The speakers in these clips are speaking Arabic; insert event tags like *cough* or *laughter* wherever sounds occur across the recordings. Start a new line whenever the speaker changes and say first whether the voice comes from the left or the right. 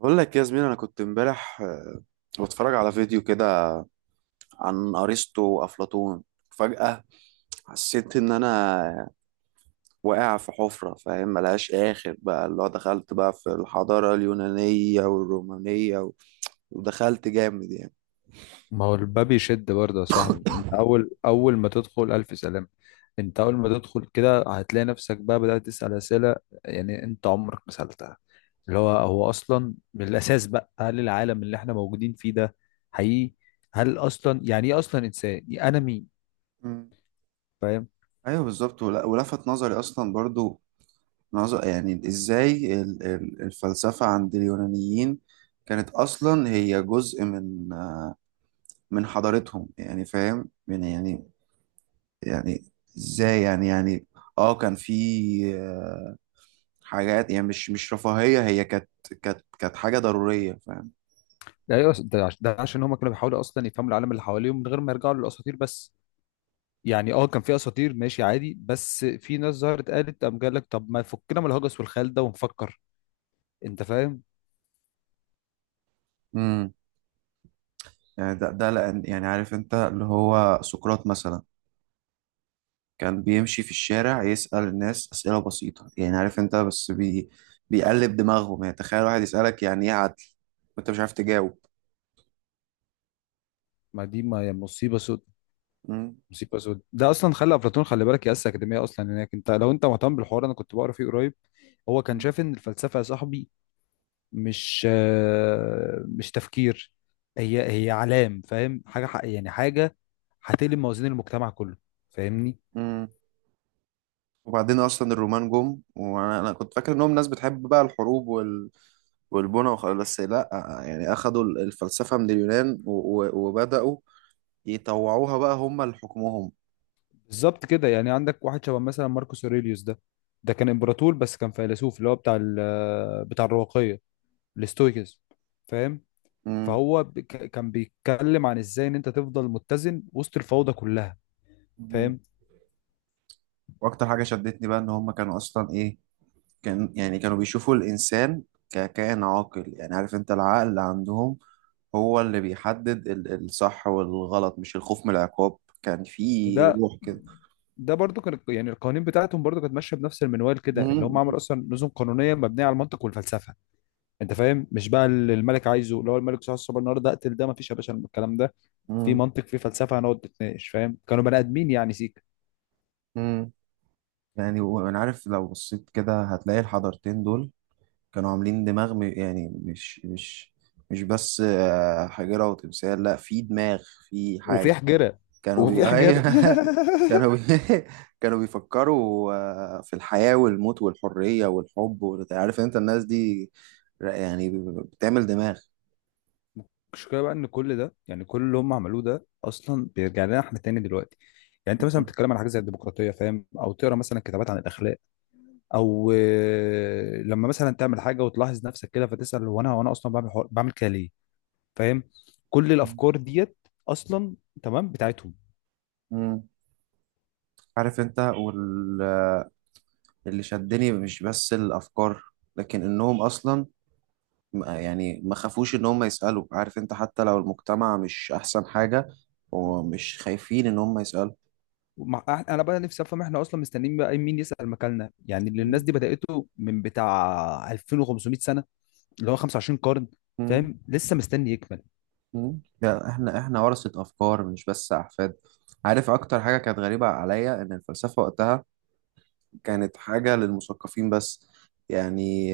right: بقول لك يا زميلي، انا كنت امبارح بتفرج على فيديو كده عن ارسطو وافلاطون. فجأة حسيت ان انا واقع في حفرة، فاهم؟ ملهاش اخر بقى، اللي هو دخلت بقى في الحضارة اليونانية والرومانية و- ودخلت جامد يعني.
left: ما هو الباب يشد برضه يا صاحبي. انت اول ما تدخل الف سلام. انت اول ما تدخل كده هتلاقي نفسك بقى بدأت تسأل اسئله، يعني انت عمرك ما سألتها. اللي هو اصلا من الاساس بقى، هل العالم اللي احنا موجودين فيه ده حقيقي؟ هل اصلا، يعني ايه اصلا انسان، يعني انا مين؟
right: مم.
left: فاهم.
right: ايوه بالظبط. ول- ولفت نظري اصلا برضو نظر، يعني ازاي الفلسفة عند اليونانيين كانت اصلا هي جزء من حضارتهم، يعني فاهم يعني ازاي يعني. اه كان في آه، حاجات يعني مش رفاهية، هي كانت حاجة ضرورية، فاهم؟
left: ده إيه أصلاً؟ ده عشان هم كانوا بيحاولوا اصلا يفهموا العالم اللي حواليهم من غير ما يرجعوا للاساطير بس. يعني كان في اساطير، ماشي عادي، بس في ناس ظهرت قالت، قام قال لك طب ما فكنا من الهجس والخيال ده ونفكر. انت فاهم؟
right: امم يعني ده لأن، يعني عارف انت، اللي هو سقراط مثلا كان بيمشي في الشارع يسأل الناس أسئلة بسيطة. يعني عارف انت بس بيقلب دماغهم. يعني تخيل واحد يسألك يعني ايه عدل وانت مش عارف تجاوب.
left: ما دي ما مصيبه سود.
right: مم.
left: مصيبه سود، ده اصلا خلى افلاطون. خلي بالك ياسس اكاديميه اصلا هناك. انت لو انت مهتم بالحوار، انا كنت بقرا فيه قريب. هو كان شايف ان الفلسفه يا صاحبي مش تفكير، هي علام، فاهم؟ حاجه ح- يعني حاجه هتقلب موازين المجتمع كله. فاهمني؟
right: مم. وبعدين اصلا الرومان جم، وانا كنت فاكر انهم ناس بتحب بقى الحروب والبنا وخلاص. بس لا، يعني اخدوا الفلسفة من اليونان و- و- وبدأوا يطوعوها بقى هم لحكمهم.
left: بالظبط كده. يعني عندك واحد شبه مثلا ماركوس اوريليوس ده كان امبراطور بس كان فيلسوف، اللي هو بتاع الرواقيه، الاستويكس. فاهم؟
right: مم.
left: فهو كان بيتكلم عن ازاي ان انت تفضل متزن وسط الفوضى كلها.
right: مم.
left: فاهم؟
right: واكتر حاجة شدتني بقى ان هم كانوا اصلا ايه، كانوا بيشوفوا الانسان ككائن عاقل. يعني عارف انت، العقل اللي عندهم هو اللي بيحدد الصح والغلط، مش الخوف من العقاب. كان في
left: وده
right: روح كده.
left: ده برضو كان، يعني القوانين بتاعتهم برضو كانت ماشيه بنفس المنوال كده، اللي هم
right: مم.
left: عملوا اصلا نظم قانونيه مبنيه على المنطق والفلسفه. انت فاهم؟ مش بقى اللي الملك عايزه، اللي هو الملك صحيح الصبح النهارده اقتل ده. ما فيش يا باشا الكلام ده. في
right: مم.
left: منطق، في فلسفه، هنقعد نتناقش. فاهم؟ كانوا بني ادمين يعني، سيك.
right: مم. يعني وانا عارف لو بصيت كده هتلاقي الحضارتين دول كانوا عاملين دماغ. يعني مش بس حجرة وتمثال، لا، في دماغ، في
left: وفي
right: حاجة.
left: حجره.
right: كانوا
left: وفي
right: *laughs* أيوة.
left: حجر
right: كانوا
left: *laughs*
right: *laughs* كانوا بيفكروا في الحياة والموت والحرية والحب. وانت عارف انت الناس دي ر- يعني بتعمل دماغ.
left: المشكله بقى ان كل ده، يعني كل اللي هم عملوه ده اصلا بيرجع لنا احنا تاني دلوقتي. يعني انت مثلا
right: مم.
left: بتتكلم عن حاجه زي الديمقراطيه، فاهم؟ او تقرا مثلا كتابات عن الاخلاق. او لما مثلا تعمل حاجه وتلاحظ نفسك كده فتسال، هو انا اصلا بعمل كده ليه؟ فاهم؟ كل الافكار ديت اصلا تمام بتاعتهم.
right: مم. عارف انت، واللي شدني مش بس الأفكار لكن انهم اصلا يعني ما خافوش ان هم يسألوا. عارف انت، حتى لو المجتمع مش احسن حاجة ومش خايفين ان هم يسألوا.
left: انا بقى نفسي افهم، احنا اصلا مستنيين بقى مين يسال مكاننا؟ يعني اللي
right: مم.
left: الناس دي بدأته من بتاع 2500 سنه، اللي هو 25 قرن.
right: مم.
left: فاهم؟ لسه مستني يكمل؟
right: مم. لا، احنا ورثة افكار مش بس احفاد. عارف اكتر حاجة كانت غريبة عليا، ان الفلسفة وقتها كانت حاجة للمثقفين بس. يعني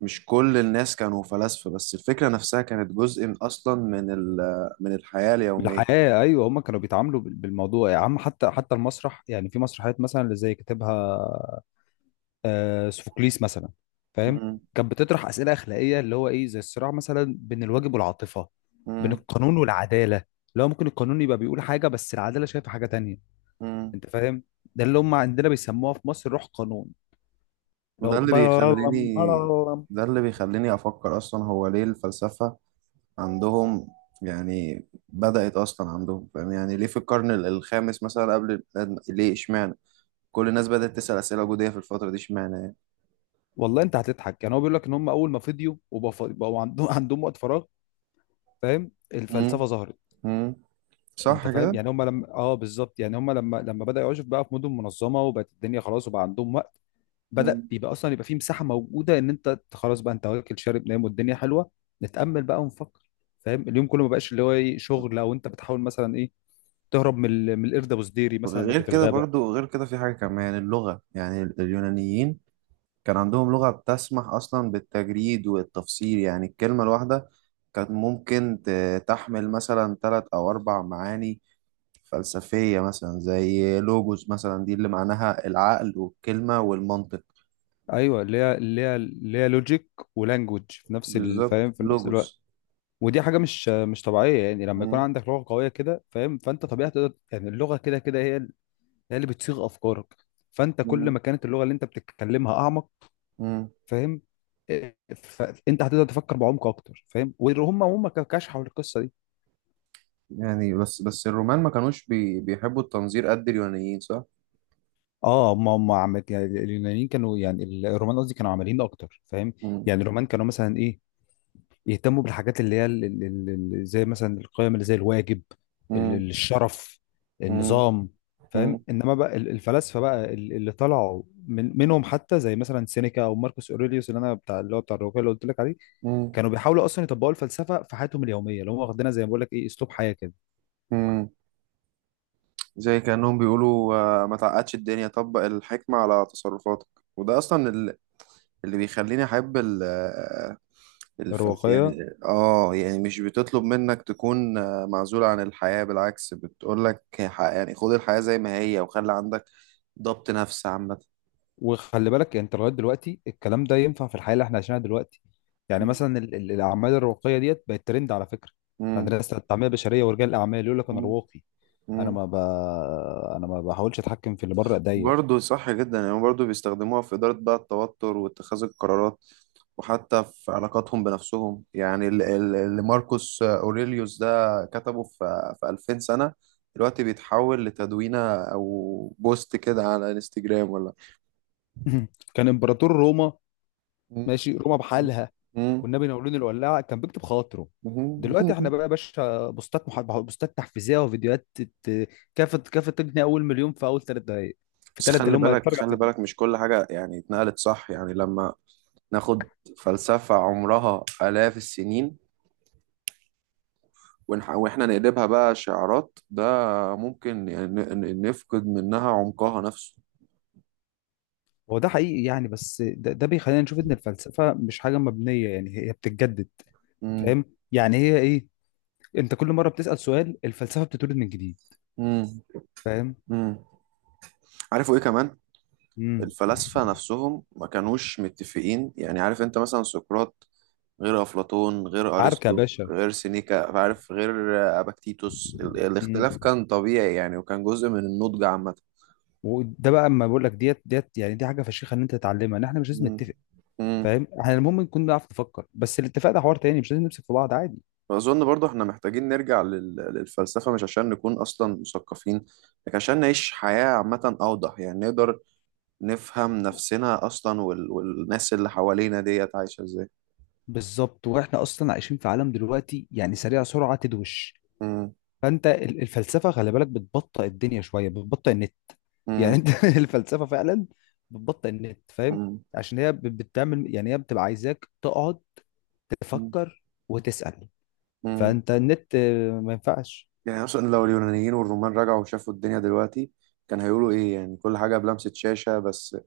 right: مش كل الناس كانوا فلاسفة، بس الفكرة نفسها كانت جزء من اصلا من الحياة اليومية.
left: بالحياة أيوة، هما كانوا بيتعاملوا بالموضوع يا عم. حتى المسرح، يعني في مسرحيات مثلا اللي زي كاتبها سوفوكليس مثلا، فاهم؟
right: مم.
left: كانت بتطرح أسئلة أخلاقية، اللي هو إيه، زي الصراع مثلا بين الواجب والعاطفة، بين
right: مم.
left: القانون والعدالة. اللي هو ممكن القانون يبقى بيقول حاجة بس العدالة شايفة حاجة تانية.
right: مم.
left: أنت فاهم؟ ده اللي هم عندنا بيسموها في مصر روح قانون، اللي
right: وده
left: هو
right: اللي
left: بلالم
right: بيخليني
left: بلالم.
right: ده اللي بيخليني أفكر أصلا. هو ليه الفلسفة عندهم يعني بدأت أصلا عندهم، فاهم؟ يعني ليه في القرن الخامس مثلا قبل الإسلام؟ ليه إشمعنى كل الناس بدأت تسأل أسئلة وجودية في الفترة دي، إشمعنى يعني.
left: والله أنت هتضحك، يعني هو بيقول لك إن هم أول ما فضيوا وبقوا عندهم وقت فراغ، فاهم؟
right: مم.
left: الفلسفة ظهرت.
right: مم.
left: انت
right: صح
left: فاهم؟
right: كده.
left: يعني هم لما بالظبط، يعني هم لما بدأ يعيشوا بقى في مدن منظمه وبقت الدنيا خلاص، وبقى عندهم وقت، بدأ
right: مم.
left: يبقى اصلا يبقى في مساحه موجوده ان انت خلاص بقى، انت واكل شارب نايم والدنيا حلوه، نتأمل بقى ونفكر. فاهم؟ اليوم كله ما بقاش اللي هو ايه، شغل، او انت بتحاول مثلا ايه، تهرب من من القرد ابو سديري مثلا
right: غير
left: اللي في
right: كده
left: الغابه.
right: برضو، غير كده في حاجة كمان. يعني اللغة، يعني اليونانيين كان عندهم لغة بتسمح أصلا بالتجريد والتفسير. يعني الكلمة الواحدة كانت ممكن تحمل مثلا ثلاث أو أربع معاني فلسفية، مثلا زي لوجوس مثلا، دي اللي معناها العقل والكلمة والمنطق.
left: ايوه، اللي هي لوجيك ولانجوج في نفس
right: بالظبط،
left: الوقت
right: لوجوس.
left: ودي حاجه مش طبيعيه. يعني لما يكون
right: مم.
left: عندك لغه قويه كده، فاهم؟ فانت طبيعي تقدر. يعني اللغه كده كده هي اللي بتصيغ افكارك. فانت كل
right: مم.
left: ما كانت اللغه اللي انت بتتكلمها اعمق،
right: مم.
left: فاهم؟ إيه، فانت هتقدر تفكر بعمق اكتر، فاهم؟ وهم كشحوا القصه دي.
right: يعني بس الرومان ما كانوش بيحبوا التنظير قد اليونانيين، صح؟
left: اه هم يعني اليونانيين كانوا، يعني الرومان قصدي، كانوا عمليين اكتر، فاهم؟
right: مم.
left: يعني الرومان كانوا مثلا ايه، يهتموا بالحاجات اللي هي زي مثلا القيم، اللي زي الواجب، ال-
right: مم.
left: ال- الشرف
right: مم.
left: النظام. فاهم؟
right: مم.
left: انما بقى الفلاسفه بقى اللي طلعوا منهم حتى، زي مثلا سينيكا او ماركوس اوريليوس، اللي هو بتاع الروايه اللي قلت لك عليه،
right: مم.
left: كانوا بيحاولوا اصلا يطبقوا الفلسفه في حياتهم اليوميه، اللي هم واخدينها زي ما بقول لك ايه، اسلوب حياه كده،
right: مم. زي كأنهم بيقولوا ما تعقدش الدنيا، طبق الحكمة على تصرفاتك. وده أصلا اللي بيخليني أحب ال- آه، الفلس
left: الرواقيه.
right: يعني اه يعني مش بتطلب منك تكون معزول عن الحياة. بالعكس، بتقول لك يعني خد الحياة زي ما هي وخلي عندك ضبط نفس عامة.
left: وخلي بالك انت لغايه دلوقتي الكلام ده ينفع في الحياه اللي احنا عايشينها دلوقتي. يعني مثلا الاعمال الرواقيه ديت بقت ترند على فكره عند
right: مم.
left: الناس، التنميه البشريه ورجال الاعمال يقول لك انا
right: مم.
left: رواقي، انا
right: مم.
left: ما ب... انا ما بحاولش اتحكم في اللي بره ايديا
right: برضه صح جدا. يعني برضه بيستخدموها في إدارة بقى التوتر واتخاذ القرارات وحتى في علاقاتهم بنفسهم. يعني اللي ماركوس أوريليوس ده كتبه في 2000 سنة، دلوقتي بيتحول لتدوينة أو بوست كده على انستجرام ولا.
left: *laughs* كان امبراطور روما،
right: مم.
left: ماشي، روما بحالها،
right: مم.
left: والنبي نورين الولاعه كان بيكتب خواطره. دلوقتي احنا
right: مم.
left: بقى يا باشا بوستات تحفيزيه وفيديوهات ت- كافه كافه تجني اول مليون في اول 3 دقائق، في
right: بس
left: 3 دقائق
right: خلي
left: اللي هم
right: بالك،
left: يتفرجوا على
right: خلي
left: الفيديو.
right: بالك، مش كل حاجة يعني اتنقلت، صح؟ يعني لما ناخد فلسفة عمرها آلاف السنين واحنا نقلبها بقى شعارات، ده ممكن يعني نفقد منها عمقها نفسه.
left: هو ده حقيقي يعني، بس ده بيخلينا نشوف ان الفلسفه مش حاجه مبنيه، يعني هي بتتجدد.
right: مم.
left: فاهم؟ يعني هي ايه، انت كل مره بتسال سؤال الفلسفه بتتولد من جديد.
right: مم.
left: فاهم؟
right: مم. عارفوا ايه كمان؟
left: امم
right: الفلاسفة نفسهم ما كانوش متفقين. يعني عارف انت مثلا سقراط غير أفلاطون غير
left: عركه يا
right: أرسطو
left: باشا.
right: غير سينيكا، عارف، غير أباكتيتوس.
left: امم
right: الاختلاف كان طبيعي يعني، وكان جزء من النضج عامة.
left: وده بقى اما بقول لك، ديت يعني، دي حاجه فشيخه ان انت تتعلمها، ان احنا مش لازم
right: مم.
left: نتفق.
right: مم.
left: فاهم؟ احنا المهم نكون بنعرف نفكر. بس الاتفاق ده حوار تاني، مش لازم نمسك في بعض عادي.
right: فأظن برضو احنا محتاجين نرجع للفلسفة، مش عشان نكون أصلا مثقفين لكن عشان نعيش حياة عامة أوضح. يعني نقدر نفهم نفسنا أصلا والناس اللي حوالينا ديت عايشة إزاي.
left: بالظبط، واحنا اصلا عايشين في عالم دلوقتي يعني سريع، سرعه تدوش.
right: مم.
left: فانت الفلسفه خلي بالك بتبطئ الدنيا شويه، بتبطئ النت. يعني
right: مم.
left: انت *laughs* الفلسفه فعلا بتبطئ النت. فاهم؟
right: مم.
left: عشان هي بتعمل، يعني هي بتبقى عايزاك تقعد تفكر وتسال.
right: مم.
left: فانت النت ما ينفعش.
right: يعني اصلا لو اليونانيين والرومان رجعوا وشافوا الدنيا دلوقتي كان هيقولوا ايه؟ يعني كل حاجه بلمسه شاشه بس.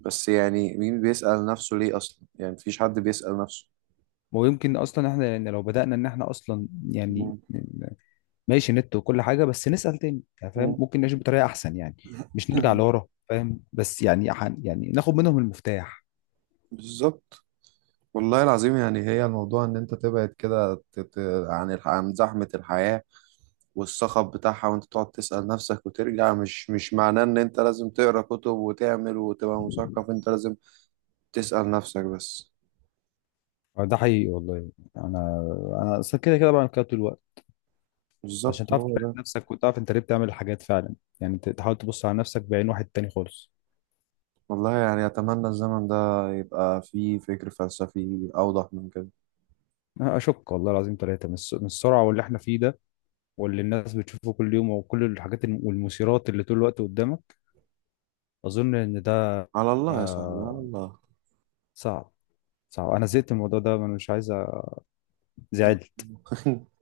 right: بس يعني مين بيسأل نفسه ليه اصلا؟ يعني مفيش حد بيسأل نفسه.
left: ويمكن اصلا احنا يعني، لو بدانا ان احنا اصلا يعني
right: مم.
left: ماشي نت وكل حاجه بس نسال تاني، يعني
right: *laughs*
left: فاهم،
right: مم.
left: ممكن نعيش بطريقه احسن يعني. مش نرجع
right: *clears throat*
left: لورا. فاهم؟ بس يعني يعني ناخد منهم المفتاح.
right: بالظبط. والله العظيم يعني هي الموضوع ان انت تبعد كده عن زحمه الحياه والصخب بتاعها، وانت تقعد تسأل نفسك وترجع. مش معناه ان انت لازم تقرا كتب وتعمل وتبقى مثقف، انت لازم تسأل نفسك بس.
left: ده حقيقي والله. انا انا اصلا كده كده بعمل كده طول الوقت، عشان
right: بالظبط،
left: تعرف
right: هو
left: تراقب
right: ده.
left: نفسك وتعرف انت ليه بتعمل الحاجات فعلا. يعني تحاول تبص على نفسك بعين واحد تاني خالص.
right: والله يعني أتمنى الزمن ده يبقى فيه فكر فلسفي أوضح من كده.
left: أنا اشك والله العظيم ثلاثه من من السرعه واللي احنا فيه ده، واللي الناس بتشوفه كل يوم، وكل الحاجات والمثيرات اللي طول الوقت قدامك. اظن ان ده
right: على الله يا صاحبي، على
left: آه،
right: الله.
left: صعب. صعب. انا زهقت من الموضوع ده، انا مش عايز زعل.
right: *laughs*